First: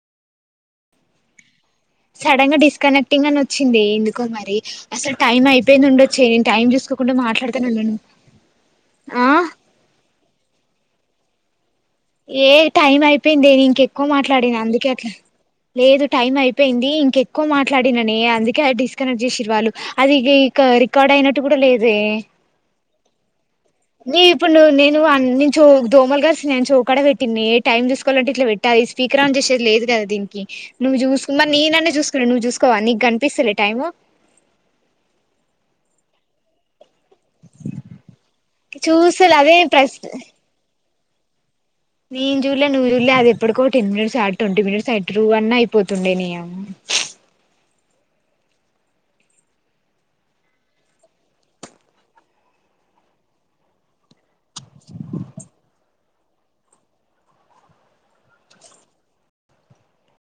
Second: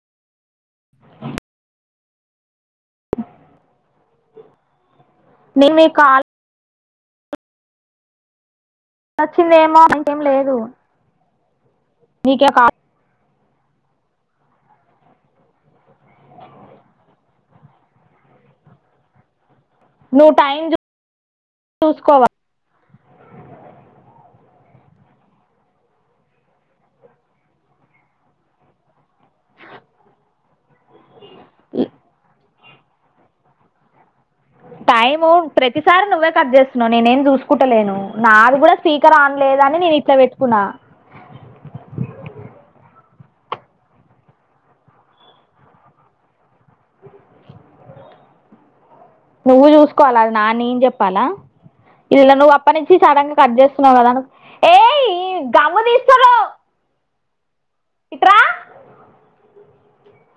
[inaudible] Sudden గా disconnecting అని వొచ్చిందే ఎందుకో మరి అసలు టైం నేను మీ అయిపోయింది కాల్ ఉండొచ్చే నేను టైం జూసుకో కుండా మాట్లాడుతానే ఉన్నన్ నచ్చిందేమో అంతేం లేదు నీకే ఏ కాల్ టైం అయిపోయిందే ఇంకెక్కువ మాట్లాడిన అందుకే అట్లా లేదు టైం అయిపోయింది ఇంకెక్కువ మాట్లాడిననే అందుకే డిస్కనెక్ట్ చేశింరు వాళ్ళు. అది ఇగ నువ్వు ఇక టైం రికార్డ్ అయినట్టు గూడా లేదే చూసుకోవాలి నీ ఇప్పుడును నేను ఆనించు దోమల్గరిసిన్నాయ్ చూ. అక్కడ పెట్టింది ఏ టైమ్ చూసుకోవలంటే ఇట్లా పెట్టాలి స్పీకర్ ఆన్ చేసేది లేదుగా దిన్కి నువ్వు చూస్. ఉమ్ మరి నేనన్న చూస్కున్న నువ్వు చూస్కోవా నీకు కనిపిస్తలే టైము. టైము ప్రతిసారి నువ్వే కట్చేస్తున్నావ్ నేనేం. చూస్కుట్టలేను నాది గుడా స్పీకర్ చూస్తలే అదే ఆన్లేదని నేను ఇట్ల పెట్టుకున్నా. నేన్చూడ్లే నువ్వు చూడ్లే అది ఎప్పుడ్కో ten minutes and twenty minutes and [unintelligible] అన్నా అయిపోతుండే నియమ్మ్. ప్చ్. నువ్వు చూసుకోవాలా ఆహ్ నానీం చెప్పాలా. ఇది ఇలా నువ్వు అప్పట్నుంచి సడన్గా కట్ చేస్తున్నావు కదా నువ్వు. తీస్తరో. ఇటూరా.